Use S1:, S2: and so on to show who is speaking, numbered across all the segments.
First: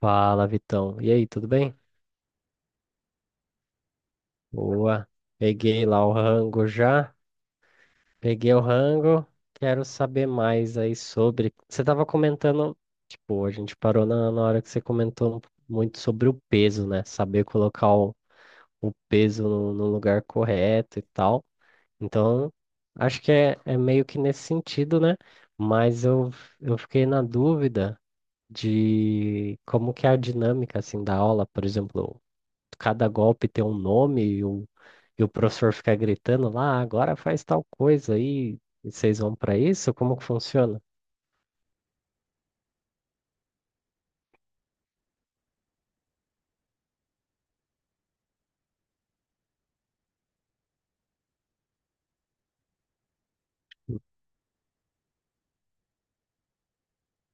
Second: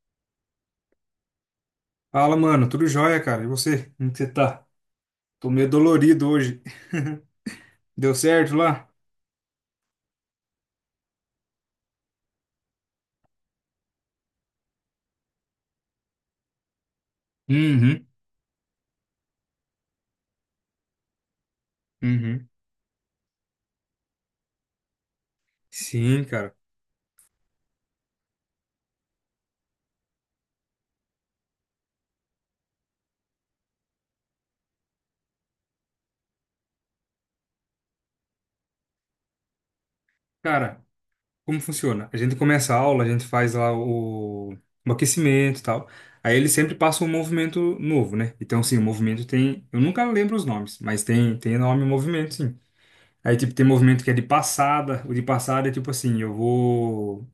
S1: Fala, Vitão. E aí, tudo bem?
S2: Fala, mano. Tudo jóia, cara. E você? Como que você tá?
S1: Boa.
S2: Tô meio
S1: Peguei lá o
S2: dolorido hoje.
S1: rango já.
S2: Deu
S1: Peguei
S2: certo
S1: o
S2: lá?
S1: rango. Quero saber mais aí sobre. Você tava comentando, tipo, a gente parou na hora que você comentou muito sobre o peso, né? Saber colocar
S2: Uhum.
S1: o peso no lugar correto e tal.
S2: Uhum.
S1: Então, acho que é meio que nesse sentido, né? Mas
S2: Sim, cara.
S1: eu fiquei na dúvida de como que é a dinâmica, assim, da aula, por exemplo. Cada golpe ter um nome e o professor ficar gritando lá: "Ah, agora faz tal coisa aí, e vocês vão para isso?" Como que funciona?
S2: Cara, como funciona? A gente começa a aula, a gente faz lá o aquecimento e tal. Aí eles sempre passam um movimento novo, né? Então, sim, o movimento tem. Eu nunca lembro os nomes, mas tem nome e movimento, sim. Aí, tipo, tem movimento que é de passada. O de passada é tipo assim:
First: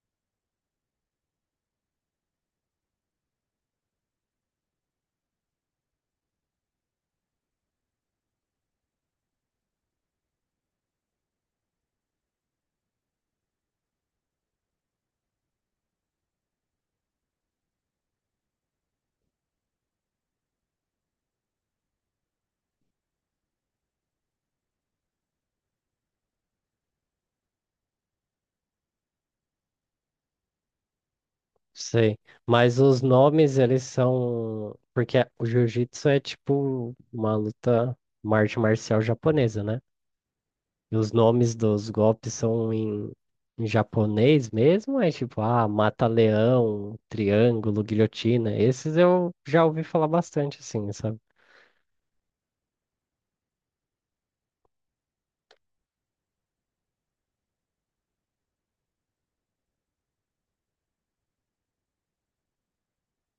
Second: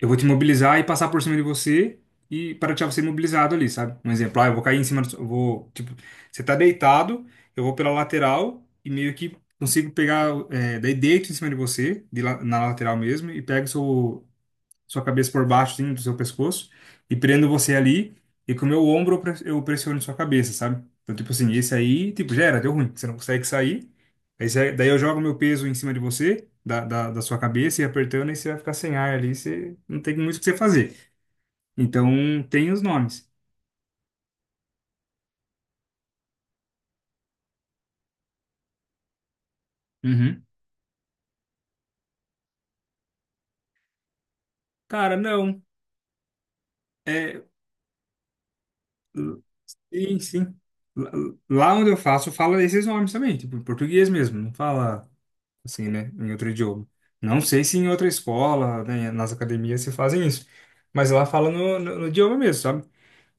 S2: eu vou te imobilizar e passar por cima de você e para deixar você imobilizado ali, sabe? Um exemplo, ah, eu vou cair em cima do, eu vou, tipo, você tá deitado, eu vou pela lateral e meio que consigo pegar, é, daí deito em cima de você, na lateral mesmo, e pego sua cabeça por baixo, assim, do seu pescoço, e prendo você ali, e com o meu ombro eu pressiono sua cabeça, sabe? Então, tipo assim, esse aí, tipo, já era, deu ruim, você não consegue sair. Daí eu jogo meu peso em cima de você, da sua cabeça, e apertando, e você vai ficar sem ar ali, você não tem muito o que você fazer.
S1: Sei,
S2: Então, tem
S1: mas
S2: os
S1: os
S2: nomes.
S1: nomes eles são. Porque o jiu-jitsu é tipo uma luta, uma arte marcial japonesa, né?
S2: Uhum.
S1: E os nomes dos golpes são em, em japonês mesmo, é
S2: Cara,
S1: tipo,
S2: não.
S1: ah, mata-leão,
S2: É,
S1: triângulo, guilhotina. Esses eu já ouvi falar
S2: sim, sim.
S1: bastante, assim,
S2: Lá
S1: sabe?
S2: lá onde eu faço, fala esses nomes também, tipo, em português mesmo, não fala. Assim, né? Em outro idioma. Não sei se em outra escola, né, nas academias se fazem isso, mas lá fala no idioma mesmo, sabe?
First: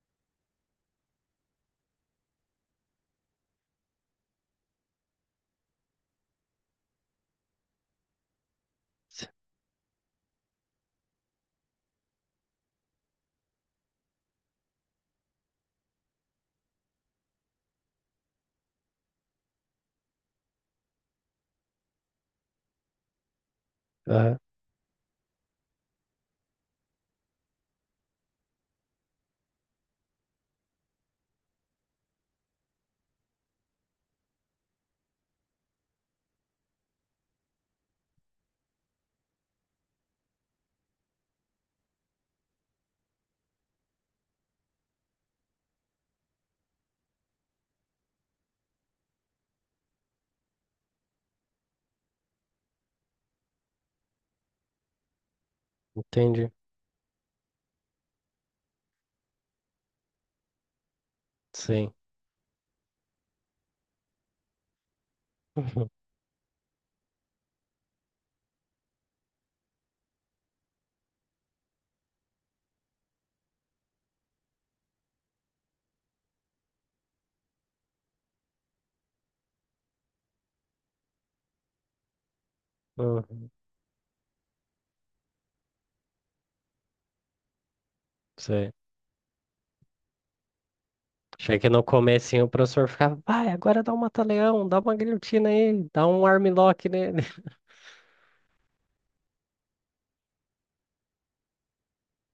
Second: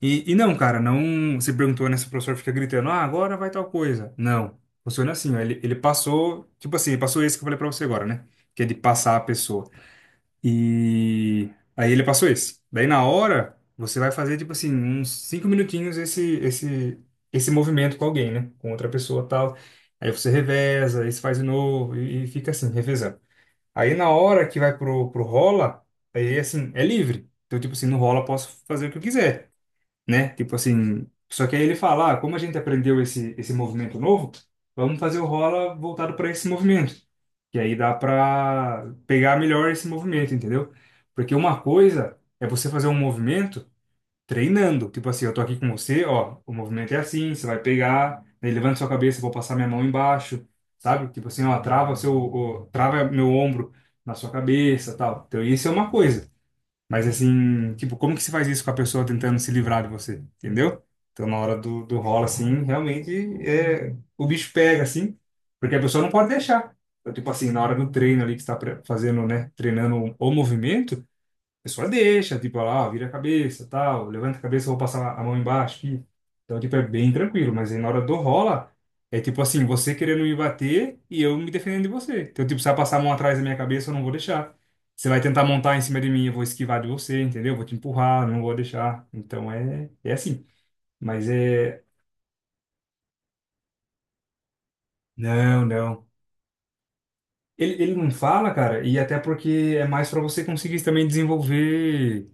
S2: E não, cara, não. Você perguntou, né? Se o professor fica gritando, ah, agora vai tal coisa. Não. Funciona assim, ó, ele passou, tipo assim, ele passou esse que eu falei pra você agora, né? Que é de passar a pessoa. E aí ele passou esse. Daí na hora, você vai fazer, tipo assim, uns cinco minutinhos esse movimento com alguém, né? Com outra pessoa tal. Aí você reveza, aí você faz de novo e fica assim, revezando. Aí na
S1: Ah,
S2: hora que vai pro rola, aí assim, é livre. Então, tipo assim, no rola eu posso fazer o que eu quiser, né? Tipo assim, só que aí ele fala, ah, como a gente aprendeu esse movimento novo, vamos fazer o rola voltado para esse movimento. E aí dá para pegar melhor esse movimento, entendeu? Porque uma coisa é você fazer um movimento treinando, tipo assim, eu tô aqui com você, ó, o movimento é assim, você vai pegar, né, levanta sua cabeça, eu vou passar minha mão embaixo, sabe? Tipo assim, ó, trava meu ombro na sua cabeça, tal. Então isso é uma coisa.
S1: entendi.
S2: Mas assim, tipo, como que se faz isso com a pessoa tentando se livrar de você? Entendeu? Então, na hora
S1: Sim.
S2: do rola, assim, realmente é, o bicho pega, assim, porque a
S1: Uhum.
S2: pessoa não pode deixar. Então, tipo assim, na hora do treino ali que você está fazendo, né? Treinando o movimento. A pessoa deixa, tipo, ela, ah, vira a cabeça, tal, levanta a cabeça, eu vou passar a mão embaixo aqui. Então, tipo, é bem tranquilo, mas aí na hora do rola, é tipo assim, você querendo me bater e eu me defendendo de você. Então, tipo, se ela passar a mão atrás da
S1: Uhum.
S2: minha cabeça, eu não vou deixar. Você vai tentar montar em cima de mim, eu vou esquivar de você, entendeu? Vou te empurrar, não vou
S1: Sei.
S2: deixar. Então, é assim. Mas
S1: Achei que no
S2: é...
S1: comecinho o professor ficava, vai, agora dá um mata-leão, dá uma guilhotina
S2: Não,
S1: aí,
S2: não.
S1: dá um armlock nele.
S2: Ele não fala, cara, e até porque é mais pra você conseguir também desenvolver...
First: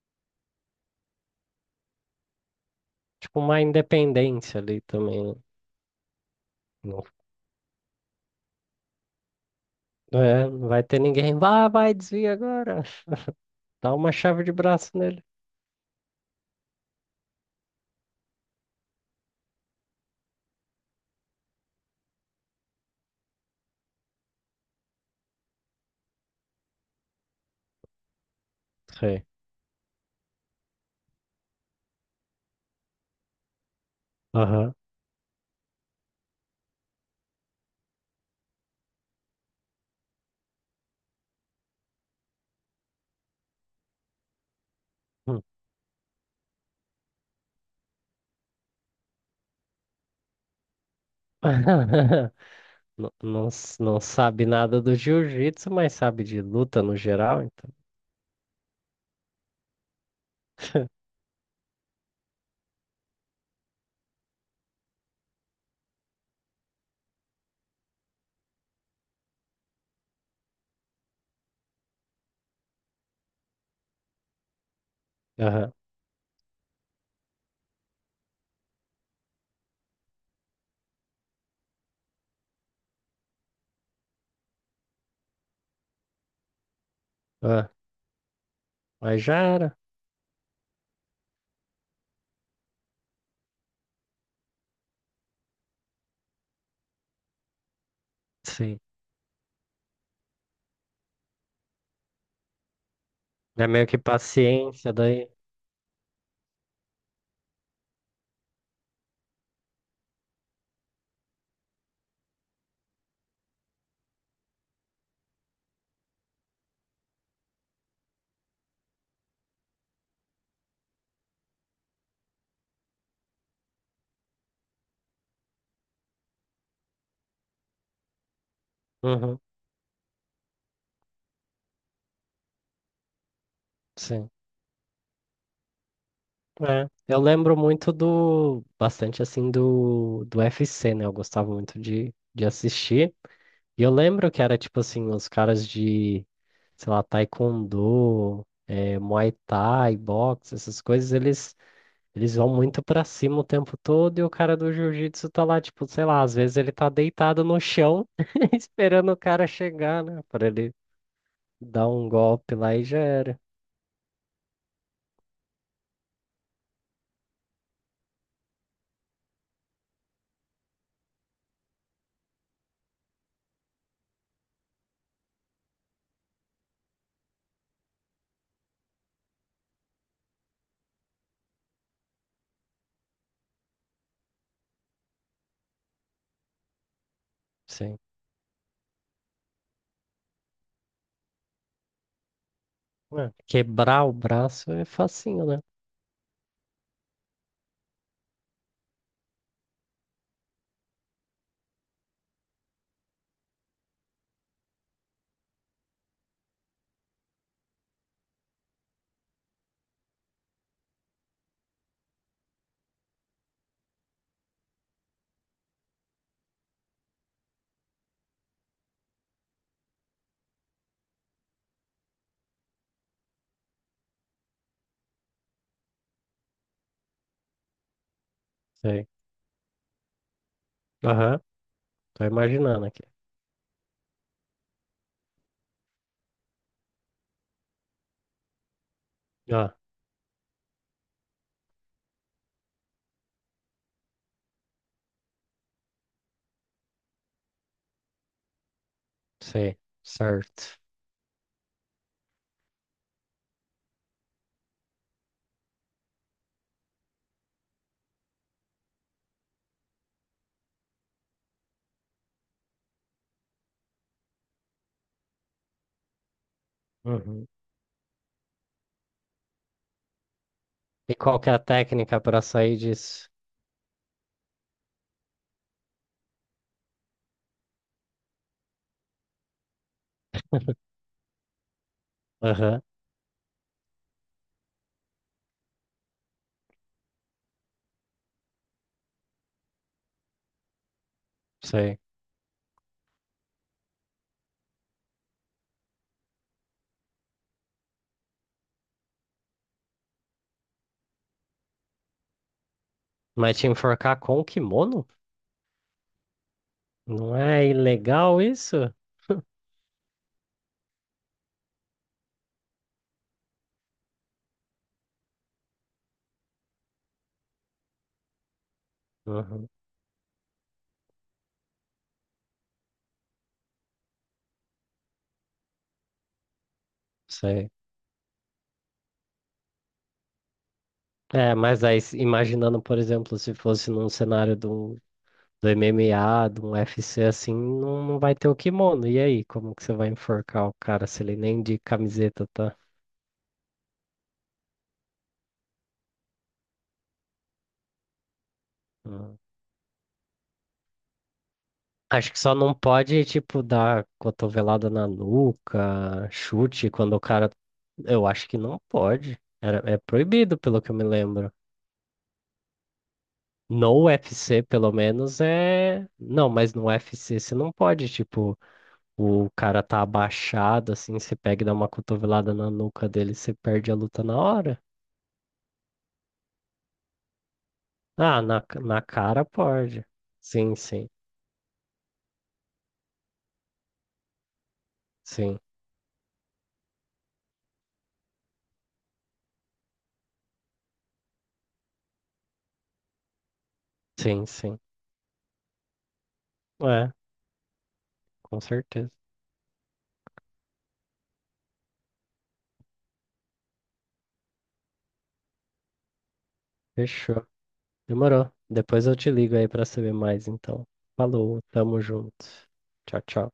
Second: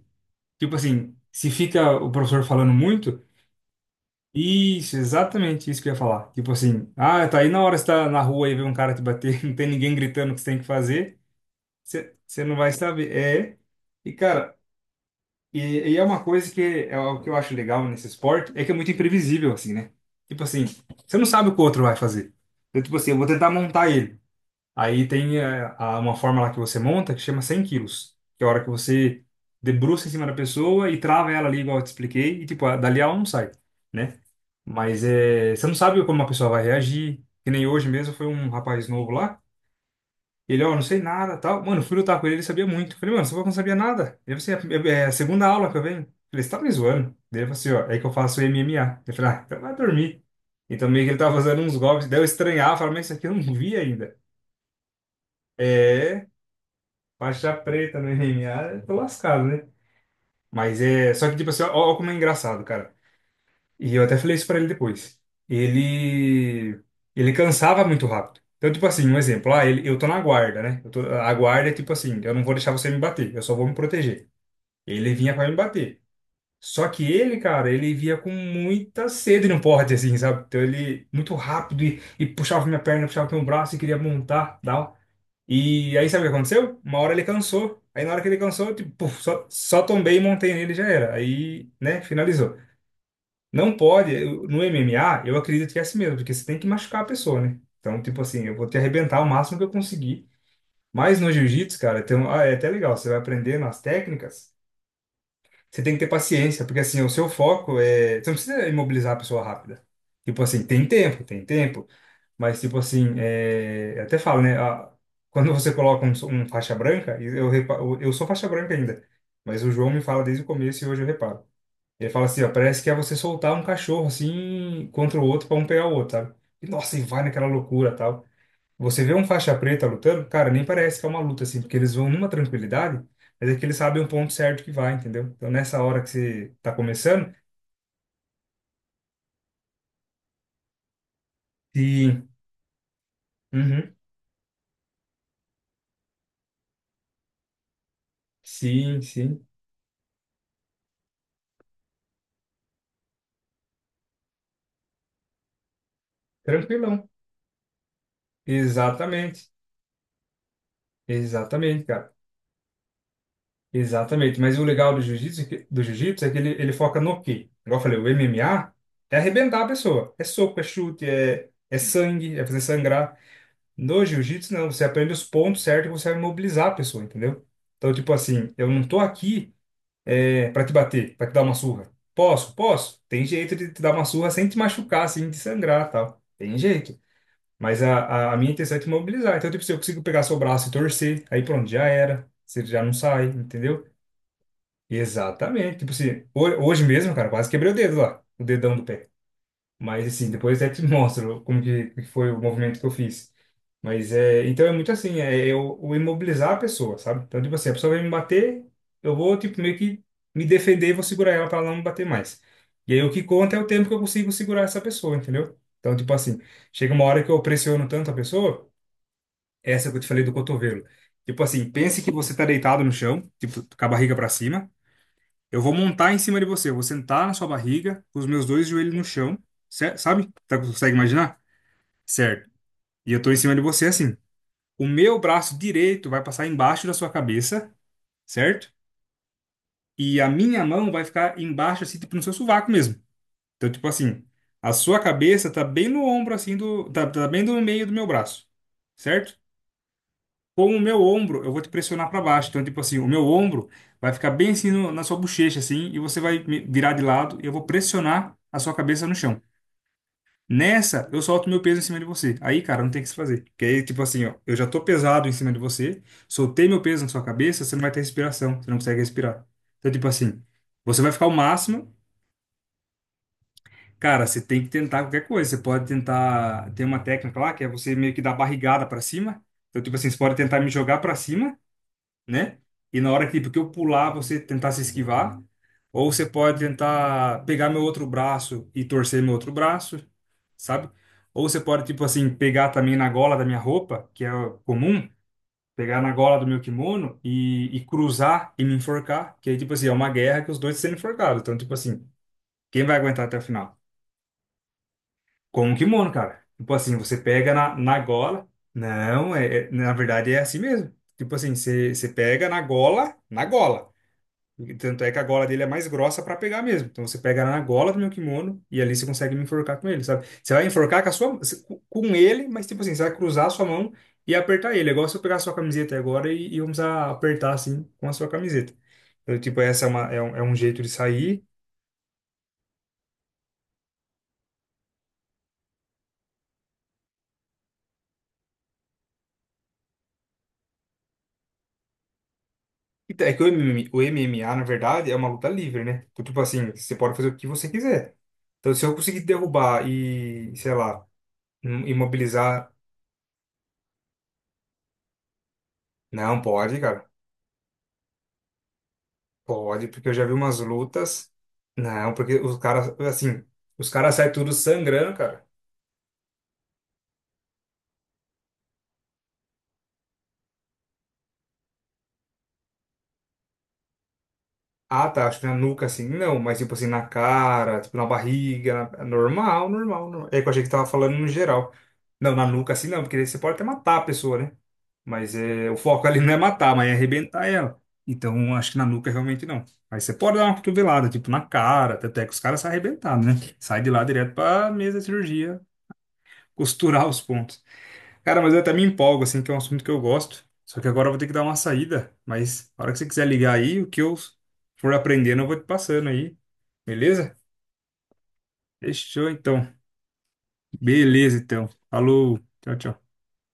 S2: Tipo assim, se fica o professor falando muito...
S1: Tipo, uma independência ali
S2: Isso,
S1: também, né?
S2: exatamente isso que eu ia falar. Tipo assim,
S1: Não,
S2: ah, tá aí na hora que você tá na rua e vê um cara te bater, não tem ninguém
S1: não
S2: gritando o que
S1: é,
S2: você tem que
S1: não vai ter
S2: fazer,
S1: ninguém, vai, vai, desvia
S2: você não vai
S1: agora.
S2: saber. É,
S1: Dá uma
S2: e
S1: chave de
S2: cara,
S1: braço nele.
S2: e, e é uma coisa que é o que eu acho legal nesse esporte, é que é muito imprevisível, assim, né? Tipo assim, você não sabe o que o outro vai fazer. Eu, tipo assim, eu vou tentar montar ele. Aí tem uma forma lá que você monta que chama 100 quilos, que é a hora que você
S1: Sei.
S2: debruça em cima da pessoa e trava ela ali, igual eu te expliquei, e tipo, dali ela não sai, né?
S1: Aham.
S2: Mas é, você não sabe como a pessoa vai reagir, que nem hoje mesmo foi um rapaz novo lá, ele, ó, não sei nada, tal. Mano, eu fui lutar com ele, ele sabia muito. Falei, mano, você não sabia nada. Ele falou assim, é a
S1: Hum.
S2: segunda aula que eu venho. Falei, você tá me zoando? Daí ele falou assim, ó, é que eu faço MMA. Eu falei, ah, então vai dormir. Então meio que ele tava fazendo uns golpes, daí eu estranhava, falava, mas isso
S1: Não,
S2: aqui eu
S1: não,
S2: não vi
S1: não
S2: ainda.
S1: sabe nada do jiu-jitsu, mas sabe
S2: É,
S1: de luta no geral,
S2: faixa
S1: então.
S2: preta no MMA, tô lascado, né? Mas é. Só que, tipo assim, ó como é engraçado, cara. E eu até falei isso pra ele depois. Ele. Ele cansava muito rápido. Então, tipo assim, um exemplo. Ah, eu tô na guarda, né? A guarda é tipo assim: eu não vou deixar você me bater, eu só vou me proteger. Ele vinha pra me
S1: Aham.
S2: bater. Só que ele, cara, ele via com muita sede no porte, assim, sabe? Então ele, muito rápido, e puxava minha perna, puxava meu braço e queria montar, tal. E aí sabe o que aconteceu? Uma hora ele
S1: Ah,
S2: cansou. Aí na hora que ele cansou, eu, tipo, puf,
S1: mas já era.
S2: só tombei e montei nele e já era. Aí, né, finalizou. Não pode, no MMA, eu acredito que é assim mesmo, porque você tem que machucar a pessoa, né? Então, tipo assim, eu vou te
S1: Sim.
S2: arrebentar o máximo que eu conseguir. Mas no jiu-jitsu, cara, ah, é até legal, você vai aprendendo
S1: É
S2: as
S1: meio que
S2: técnicas,
S1: paciência daí.
S2: você tem que ter paciência, porque assim, o seu foco é. Você não precisa imobilizar a pessoa rápida. Tipo assim, tem tempo, tem tempo. Mas, tipo assim, é... eu até falo, né? Quando você coloca um faixa branca, e eu, repa... eu sou faixa branca ainda, mas o João me fala desde o começo e hoje eu reparo. Ele fala assim, ó, parece que é você soltar um cachorro assim contra o outro pra um pegar o outro, sabe? E, nossa, e vai naquela loucura tal. Você vê um
S1: Uhum.
S2: faixa preta lutando, cara, nem parece que é uma luta assim, porque eles vão numa tranquilidade, mas é que eles sabem o
S1: Sim.
S2: ponto certo que vai, entendeu? Então, nessa hora que você tá
S1: É, eu
S2: começando,
S1: lembro muito do, bastante assim do, do UFC, né? Eu gostava muito
S2: sim,
S1: de assistir. E eu
S2: uhum,
S1: lembro que era tipo assim, os caras de, sei lá, Taekwondo,
S2: sim,
S1: Muay
S2: sim,
S1: Thai, boxe, essas coisas, eles vão muito pra cima o tempo todo e o cara do jiu-jitsu tá lá, tipo, sei lá, às vezes ele tá
S2: tranquilão.
S1: deitado no chão esperando o cara
S2: Exatamente.
S1: chegar, né? Pra ele
S2: Exatamente,
S1: dar um
S2: cara.
S1: golpe lá e já era.
S2: Exatamente. Mas o legal do jiu-jitsu é que ele foca no quê? Igual eu falei, o MMA é arrebentar a pessoa. É soco, é chute, é sangue, é fazer sangrar. No jiu-jitsu, não. Você aprende os pontos certos que você vai mobilizar a pessoa, entendeu? Então, tipo assim, eu não tô aqui é, para te bater, para te dar uma surra. Posso? Posso. Tem jeito de te dar uma surra sem te machucar, sem te sangrar, tal. Tem jeito. Mas
S1: Sim.
S2: a minha intenção é te mobilizar. Então, tipo, se eu consigo pegar seu braço e torcer, aí pronto, já era. Você já não sai,
S1: É,
S2: entendeu?
S1: quebrar o braço é facinho, né?
S2: Exatamente. Tipo assim, hoje mesmo, cara, quase quebrei o dedo lá, o dedão do pé. Mas assim, depois até te mostro como que foi o movimento que eu fiz. Mas é, então é muito assim, é eu, o imobilizar a pessoa, sabe? Então, tipo assim, a pessoa vai me bater, eu vou, tipo, meio que me defender e vou segurar ela pra ela não me bater mais. E aí o que conta é o tempo que eu consigo segurar essa pessoa, entendeu? Então, tipo assim, chega uma hora que eu pressiono tanto a pessoa essa que eu te falei do cotovelo. Tipo assim, pense que você tá deitado no chão, tipo, com a barriga para cima. Eu vou montar em cima de você, eu vou sentar na sua barriga, com os meus dois joelhos no chão, sabe? Tá, consegue imaginar?
S1: Aham, tô
S2: Certo.
S1: imaginando aqui.
S2: E eu tô em cima de você assim. O meu braço direito vai passar embaixo da sua cabeça, certo?
S1: Ah,
S2: E a minha mão vai ficar embaixo, assim, tipo no seu sovaco mesmo. Então, tipo assim, a sua cabeça tá bem no ombro, assim, do, tá, tá bem no meio do meu braço, certo?
S1: sei,
S2: Com
S1: certo.
S2: o meu ombro, eu vou te pressionar para baixo. Então, tipo assim, o meu ombro vai ficar bem assim na sua bochecha, assim, e você vai me virar de lado e eu vou pressionar a sua cabeça no chão. Nessa, eu solto meu peso em cima de você. Aí, cara, não tem o que se fazer. Porque aí, tipo assim, ó, eu já tô pesado em cima de você, soltei meu peso na sua
S1: Uhum.
S2: cabeça, você não vai ter respiração, você não consegue respirar. Então, tipo assim, você vai
S1: E
S2: ficar o
S1: qual que é a
S2: máximo.
S1: técnica para sair disso?
S2: Cara, você tem que tentar qualquer coisa. Você pode tentar. Tem uma técnica lá que é você meio que dar barrigada para cima. Então, tipo assim, você pode tentar me jogar para cima, né?
S1: Aham,
S2: E na hora que, tipo, que eu pular, você tentar se esquivar. Ou você pode tentar pegar meu outro braço e torcer meu outro braço, sabe? Ou você pode,
S1: sei.
S2: tipo assim, pegar também na gola da minha roupa, que é comum, pegar na gola do meu kimono e cruzar e me enforcar. Que aí, tipo assim, é uma guerra que os dois sendo enforcados. Então, tipo assim, quem vai aguentar até o
S1: Mas te
S2: final?
S1: enforcar com o kimono?
S2: Com o kimono, cara. Tipo assim, você
S1: Não
S2: pega
S1: é
S2: na, na
S1: ilegal
S2: gola.
S1: isso?
S2: Não, é, é- na verdade é assim mesmo. Tipo assim, você pega na gola, na gola. Tanto é que a gola dele é mais grossa pra pegar mesmo. Então você pega na gola do meu kimono e ali você consegue me
S1: Uhum,
S2: enforcar com ele, sabe? Você vai enforcar com a sua, com ele, mas tipo assim, você vai cruzar a sua mão e apertar ele. É igual se eu pegar a sua camiseta agora e vamos apertar
S1: sei.
S2: assim com a sua camiseta. Então, tipo, essa é um jeito de sair.
S1: É, mas aí imaginando, por exemplo, se fosse num cenário do, do MMA, de um UFC assim, não, não vai ter o kimono. E aí, como que você vai enforcar o cara se ele nem de camiseta tá?
S2: É que o MMA, o MMA, na verdade, é uma luta livre, né? Então, tipo assim, você pode fazer o que você quiser. Então, se eu conseguir
S1: Hum.
S2: derrubar e, sei lá,
S1: Acho que só
S2: imobilizar.
S1: não pode, tipo, dar cotovelada na nuca,
S2: Não, pode,
S1: chute
S2: cara.
S1: quando o cara. Eu acho que não pode.
S2: Pode,
S1: É
S2: porque eu já vi
S1: proibido,
S2: umas
S1: pelo que eu me
S2: lutas.
S1: lembro.
S2: Não, porque os caras, assim, os
S1: No
S2: caras saem tudo
S1: UFC, pelo
S2: sangrando,
S1: menos,
S2: cara.
S1: é. Não, mas no UFC você não pode, tipo, o cara tá abaixado, assim, você pega e dá uma cotovelada na nuca dele, você perde a luta na hora.
S2: Ah, tá, acho que na nuca, assim, não, mas tipo assim, na cara, tipo na
S1: Ah, na,
S2: barriga,
S1: na
S2: é
S1: cara pode.
S2: normal. É que eu achei que
S1: Sim,
S2: tava
S1: sim,
S2: falando no geral. Não, na nuca, assim, não, porque daí você pode até matar a pessoa, né? Mas
S1: sim,
S2: é, o foco ali não é matar, mas é arrebentar ela. Então, acho que na nuca realmente não. Mas você pode dar uma cotovelada, tipo, na cara, até que os caras saem arrebentados, né? Sai de lá direto
S1: sim,
S2: pra
S1: sim.
S2: mesa de cirurgia, costurar
S1: É,
S2: os pontos. Cara, mas eu
S1: com
S2: até me
S1: certeza.
S2: empolgo, assim, que é um assunto que eu gosto. Só que agora eu vou ter que dar uma saída. Mas na hora que você quiser ligar aí, o que eu for aprendendo, eu vou te passando aí. Beleza?
S1: Fechou. Demorou. Depois eu
S2: Fechou,
S1: te ligo aí
S2: então.
S1: pra saber mais, então.
S2: Beleza,
S1: Falou,
S2: então.
S1: tamo junto.
S2: Falou. Tchau, tchau.
S1: Tchau, tchau.